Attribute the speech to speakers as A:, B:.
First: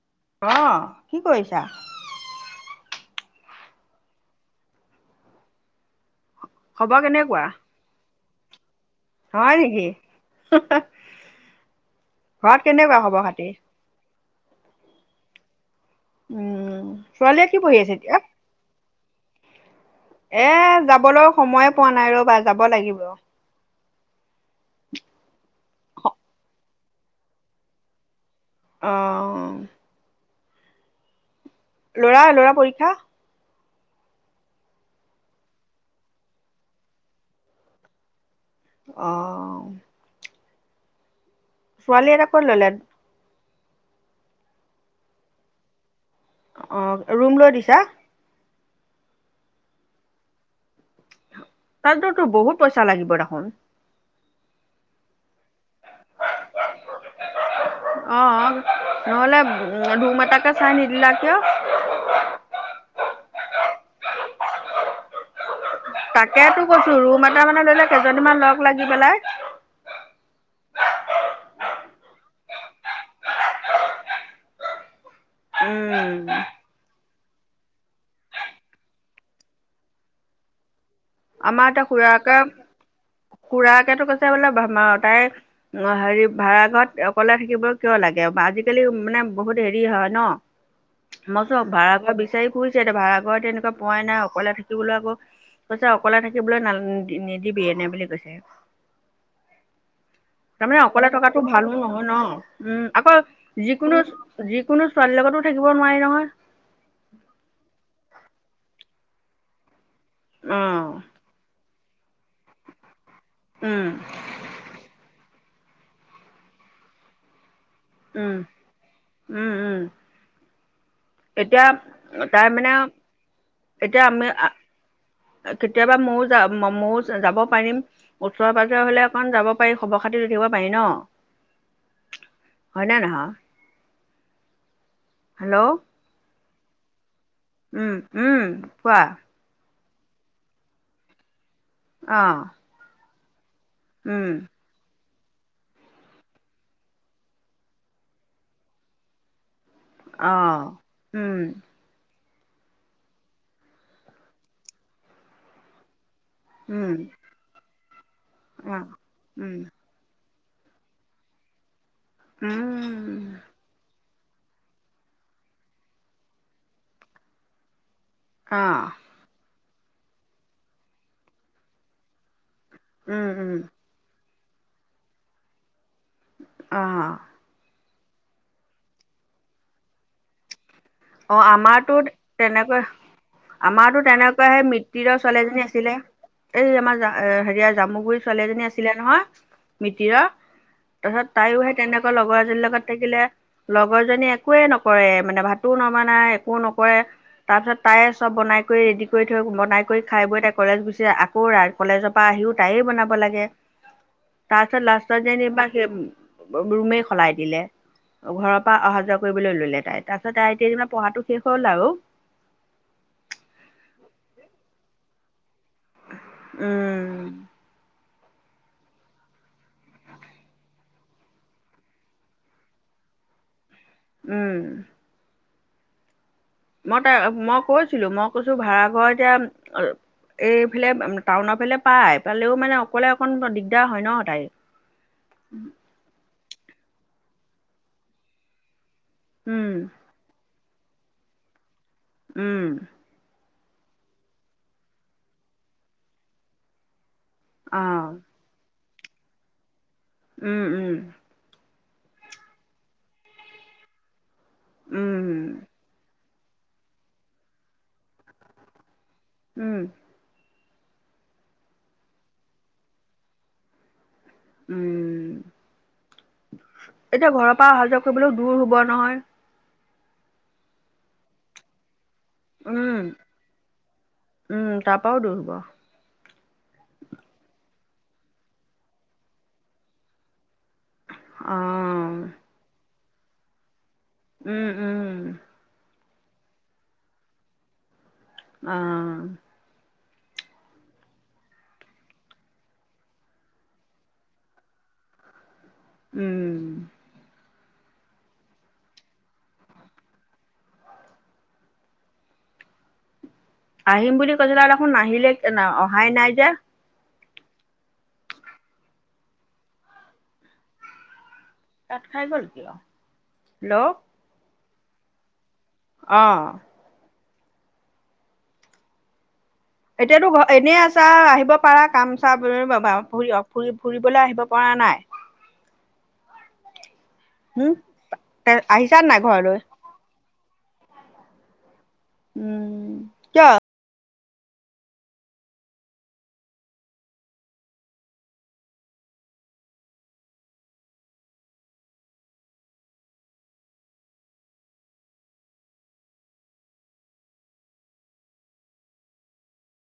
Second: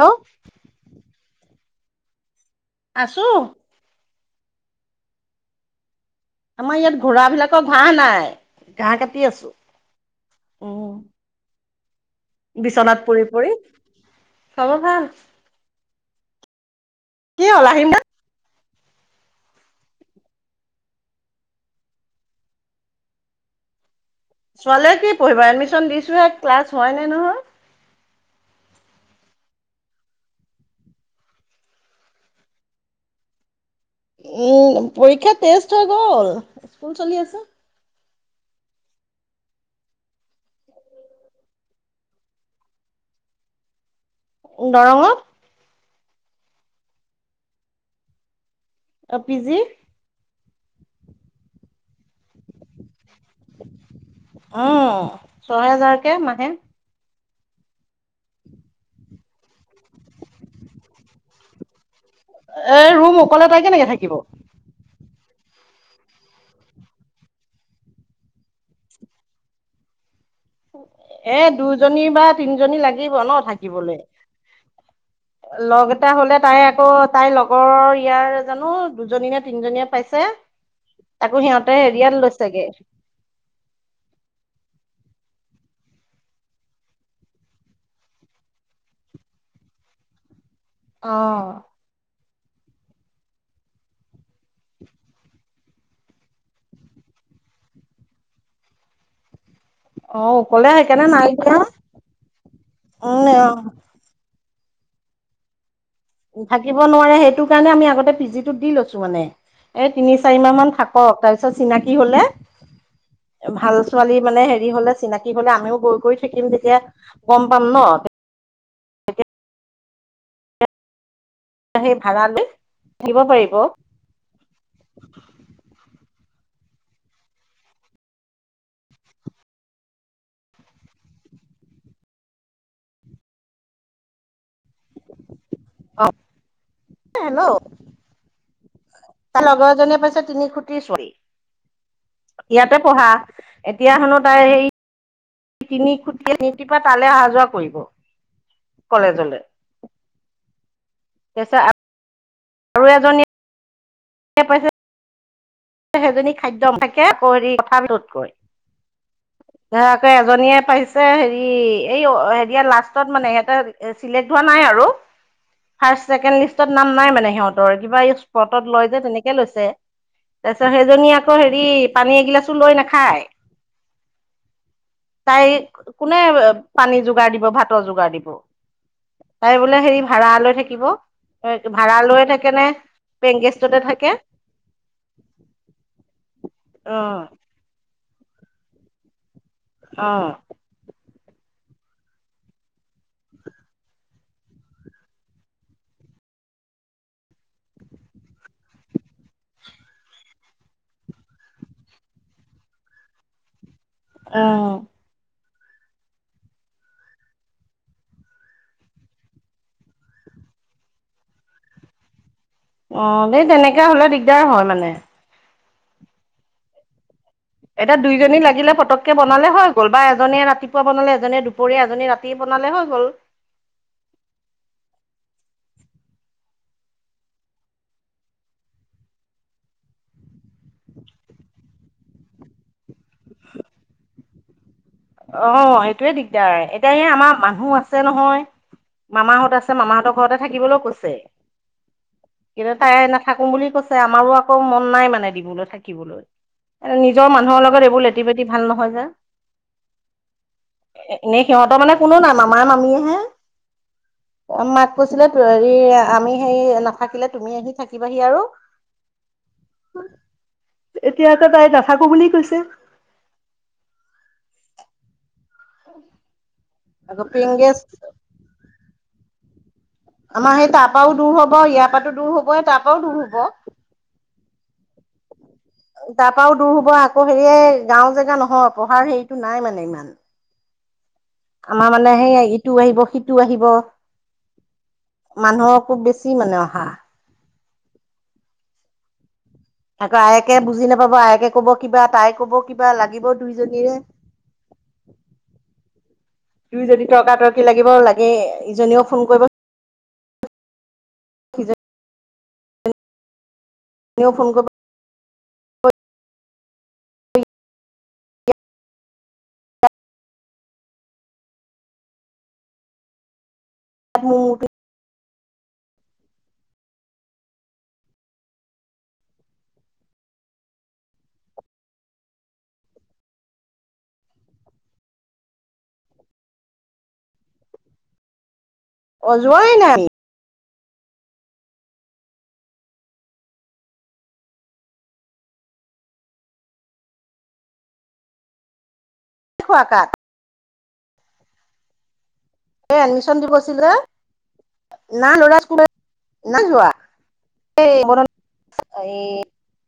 A: Hello
B: অহ কি কৰিছা?
A: আছো। আমাৰ
B: খবৰ
A: ইয়াত ঘোৰা
B: কেনেকুৱা
A: বিলাকৰ ঘাঁহ নাই। ঘাঁহ কাটি আছো
B: হয় নেকি?
A: উম
B: ঘৰত কেনেকুৱা
A: বিচনাত
B: খবৰ
A: পৰি
B: খাতি
A: পৰি, খবৰ ভাল?
B: উম, ছোৱালীয়ে কি
A: হ'ল
B: পঢ়ি
A: আহিম
B: আছে
A: নে
B: এতিয়া? এ যাবলৈ সময় পোৱা নাই ৰ'বা! যাব লাগিব।
A: ছোৱালীয়ে কি পঢ়িব এডমিছন দিছোহে, ক্লাছ হোৱাই নাই নহয়।
B: অ'। লৰা-ল'ৰাৰ পৰীক্ষা?
A: উম, পৰীক্ষা টেষ্ট হৈ গ'ল, স্কুল চলি আছে।
B: আহ। ছোৱালীয়ে এতিয়া ক'ত ললে?
A: দৰঙত।
B: অ' ৰুম লৈ দিছা।
A: অ' পিজি।
B: তাততো তোৰ বহুত পইচা লাগিব দেখোন।
A: অ' ছয় হেজাৰকে মাহে।
B: [inaudible] অ' নহ'লে ৰুম এটাকে চাই নিদিলা কিয়?
A: এ ৰুম অ'কলে তাই কেনেকে থাকিব।
B: তাকেতো কৈছো ৰুম এটা মানে ল'লে কেইজনীমান লগ লাগি পেলাই।
A: এ দুজনী বা তিনিজনী লাগিব ন থাকিবলৈ। লগ এটা
B: উম
A: হলে তাই আকৌ তাইৰ লগৰৰ ইয়াৰ জানো দুজনী নে তিনজনীয়ে পাইছে। তাকো
B: আমাৰ
A: সিহঁতে
B: এতিয়া
A: হেৰিয়াত
B: খুুৰাকে
A: লৈছেগে
B: খুুৰাকেতো কৈছে বোলে তাই অ' হেৰি ভাড়াঘৰত অকলে থাকিব কিয় লাগে, আজিকালি মানে বহুত হেৰি হয় ন।
A: অ
B: মই চো ভাড়া বিচ বিচাৰি ফুৰিছে এতিয়া ভাড়া ঘৰত এনেকুৱা পোৱাই অকলে থাকিবলৈ আকৌ অকলে থাকিবলৈ নান নিদিবি এনে বুলি কৈছে তাৰমানে
A: সেইকাৰণে
B: অকলে
A: নাই
B: থকাটো
A: দিয়া
B: ভালো নহয় ন উম আকৌ
A: উম
B: যিকোনো যিকোনো ছোৱালীৰ লগতো থাকিব নোৱাৰি নহয়
A: থাকিব নোৱাৰে সেইটো কাৰণে আমি আগতে পি জিটোত দি লৈছো মানে এই তিনি চাৰি মাহ
B: অ
A: মান থাকক তাৰপিছত চিনাকি হলে ভাল
B: উম
A: ছোৱালী মানে হেৰি হলে চিনাকি হলে আমিও গৈ গৈ থাকিম যেতিয়া গম পাম ন
B: উম উম উম এতিয়া
A: সেই ভাড়া লৈ
B: তাৰ মানে
A: থাকিব পাৰিব অ
B: এতিয়া আমি কেতিয়াবা ময়ো যাম ময়ো যাব পাৰিম ওচৰে পাজৰে হলে অকণ যাব পাৰি খবৰ খাতি লৈ থাকিব পাৰি ন, হয় না নহয় হেল্ল'
A: হেল্ল'
B: উম উম কোৱা
A: ছজনীয়ে পাইছে তিনি খুটিৰ ছোৱালী
B: অ
A: ইয়াতে পঢ়া এতিয়া শুনো
B: উম
A: তাই সেই তিনি খুটিল তিনিপা তালে অহা যোৱা কৰিব কলেজলে
B: অহ উম
A: আৰু এজনী এ পাইছে সেইজনী খাদ্য
B: উম
A: থাকে [unintelligible]
B: অ' উম
A: ইয়াৰ আকৌ এজনীয়ে পাইছে হেৰি, এই হেৰিয়া লাষ্টত
B: উম
A: মানে, সিহঁতৰ চিলেক্ট হোৱা নাই আৰু, ফাৰ্ষ্ট-ছেকেণ্ড লিষ্টত নাম নাই মানে সিহঁতৰ, কিবা এই চ স্পতত
B: অঁ
A: লয় যে তেনেকে লৈছে, তাৰপিছত সেইজনী আকৌ হেৰি, পানী এগিলাচ টো লৈ নাখায়।
B: উম উম
A: তাইক, কোনে পানী
B: অঁ
A: যোগাৰ দিব ভাত তৰ যোগাৰ দিব, তাই বোলে হেৰি ভাড়া লৈ থাকিব।
B: অঁ আমাৰতো
A: ভাড়া লৈয়ে থাকে নে,
B: তেনেকৈ
A: পে
B: আমাৰতো তেনেকুৱা সেই মিটিৰৰ ছোৱালী এজনী আছিলে, এই
A: অ
B: আমাৰ জ-হেৰিয়া জামুগুৰিত ছোৱালী এজনী আছিলে নহয়,
A: অ
B: মিতিৰৰ তাৰপিছত তাইও সেই তেনেকুৱা লগৰ এজনীৰ লগত থাকিলে, লগৰজনীয়ে একোৱেই নকৰে, মানে ভাত তোও নবনাই, একো নকৰে, তাৰ পিছত তাইয়ে চব বনাই কৰি ৰে'ডি কৰি থৈ, বনাই কৰি খাই বৈ তাই ক কলেজ গুচি যায়, আকৌ কলেজৰ পৰা আহিও তাইয়েই বনাব লাগে
A: অ
B: তাৰপিছত লাষ্টত যেনিবা সেই ৰুমেই সলাই দিলে, ঘৰৰ পৰা অহা যোৱা কৰিবলৈ ল'লে তাই, তাৰ তাৰ এতিয়া যেনিবা পঢ়াটো শেষ হ'ল আৰু।
A: অ', সেই তেনেকুৱা হলে দিগদাৰ হয় মানে।
B: উম
A: এতিয়া দুইজনী লাগিলে পটককে বনালে হৈ গ'ল, বা এজনীয়ে ৰাতিপুৱা বনালে, এজনীয়ে দুপৰীয়া, এজনীয়ে ৰাতি বনালে বনালে হৈ গ'ল।
B: উম। মই তাই -মই তাইক কৈছিলো, মই কৈছো ভাড়া ঘৰ এতিয়া এইফালে, টাউনৰ ফালে পাই। পালেও মানে অকলে অকণ দিগদাৰ হয় ন' তাইৰ।
A: অ', সেইটোয়ে দিগদাৰ, এতিয়া এই আমাৰ মানুহ আছে নহয়। মামাহঁত
B: উম
A: আছে মামাহঁতৰ ঘৰতে থাকিবলৈও কৈছে,
B: উম
A: কিন্তু তাই নাথাকো বুলি কৈছে আমাৰো আকৌ মন নাই মানে দিবলৈ, থাকিবলৈ। নিজৰ মানুহৰ
B: অ
A: লগত এইবোৰ লেটি-পেটি ভাল নহয় যে।
B: উম উম
A: এনেই সিহঁতৰ মানে কোনো নাই, মামা মামীহে। মাক
B: উম
A: কৈছিলে, হেৰি আমি হেৰি নাথাকিলে তুমি আহি থাকিবাহি আৰু।
B: উম।
A: এতিয়া আকৌ তাই নাথাকো বুলি কৈছে।
B: উম,
A: আকৌ
B: এতিয়া ঘৰৰ পৰা অহা
A: পিংগেজ
B: যোৱা কৰিবলৈও দূৰ হব নহয়।
A: আমাৰ সেই তাৰ পৰাও দূৰ হ'ব, ইয়াৰ পৰা টো দূৰ হ'বই তাৰ
B: উম
A: পৰাও দূৰ হ'ব।
B: উম, তাৰ পৰাও দূৰ হ'ব।
A: তাৰ পৰাও দূৰ হ'ব। আকৌ হেৰি এই গাঁও জেগা নহয়, পঢ়াৰ হেৰিটো নাই মানে ইমান।
B: অ
A: আমাৰ মানে সেই ইটো আহিব সিটো আহিব।
B: উম, উম।
A: কি মানে অহা?
B: অ'।
A: আকৌ আয়েকে বুজি নাপাব, আয়েকে ক'ব কিবা তাই ক'ব কিবা লাগিব দুইজনীৰে।
B: [inaudible] উম
A: তুই যদি তৰ্ক তৰ্কি লাগিব লাগে, ইজনীও ফোন কৰিব [unintelligible]
B: আহিম বুলি
A: সিজনীও ফোন
B: কৈছিলে
A: কৰিব
B: দেখোন নাহিলে, অহাই নাই যে। কাত খাই গল কিয়? হেল্ল'
A: [unintelligible]
B: অ'। এতিয়াতো ঘ, এনেই আছা আহিব পাৰা কাম চা, [unintelligible] ফুৰি-ফুৰি-ফুৰিবলৈ আহিব পাৰা। নাই, উম আহিছা নাই
A: অ
B: ঘৰলৈ?
A: যোৱাই নাই
B: উম ক
A: দেখ কাত এ এডমিচন দিিবৈছিলে না লৰা স্কুলত না যোৱা এই ব এই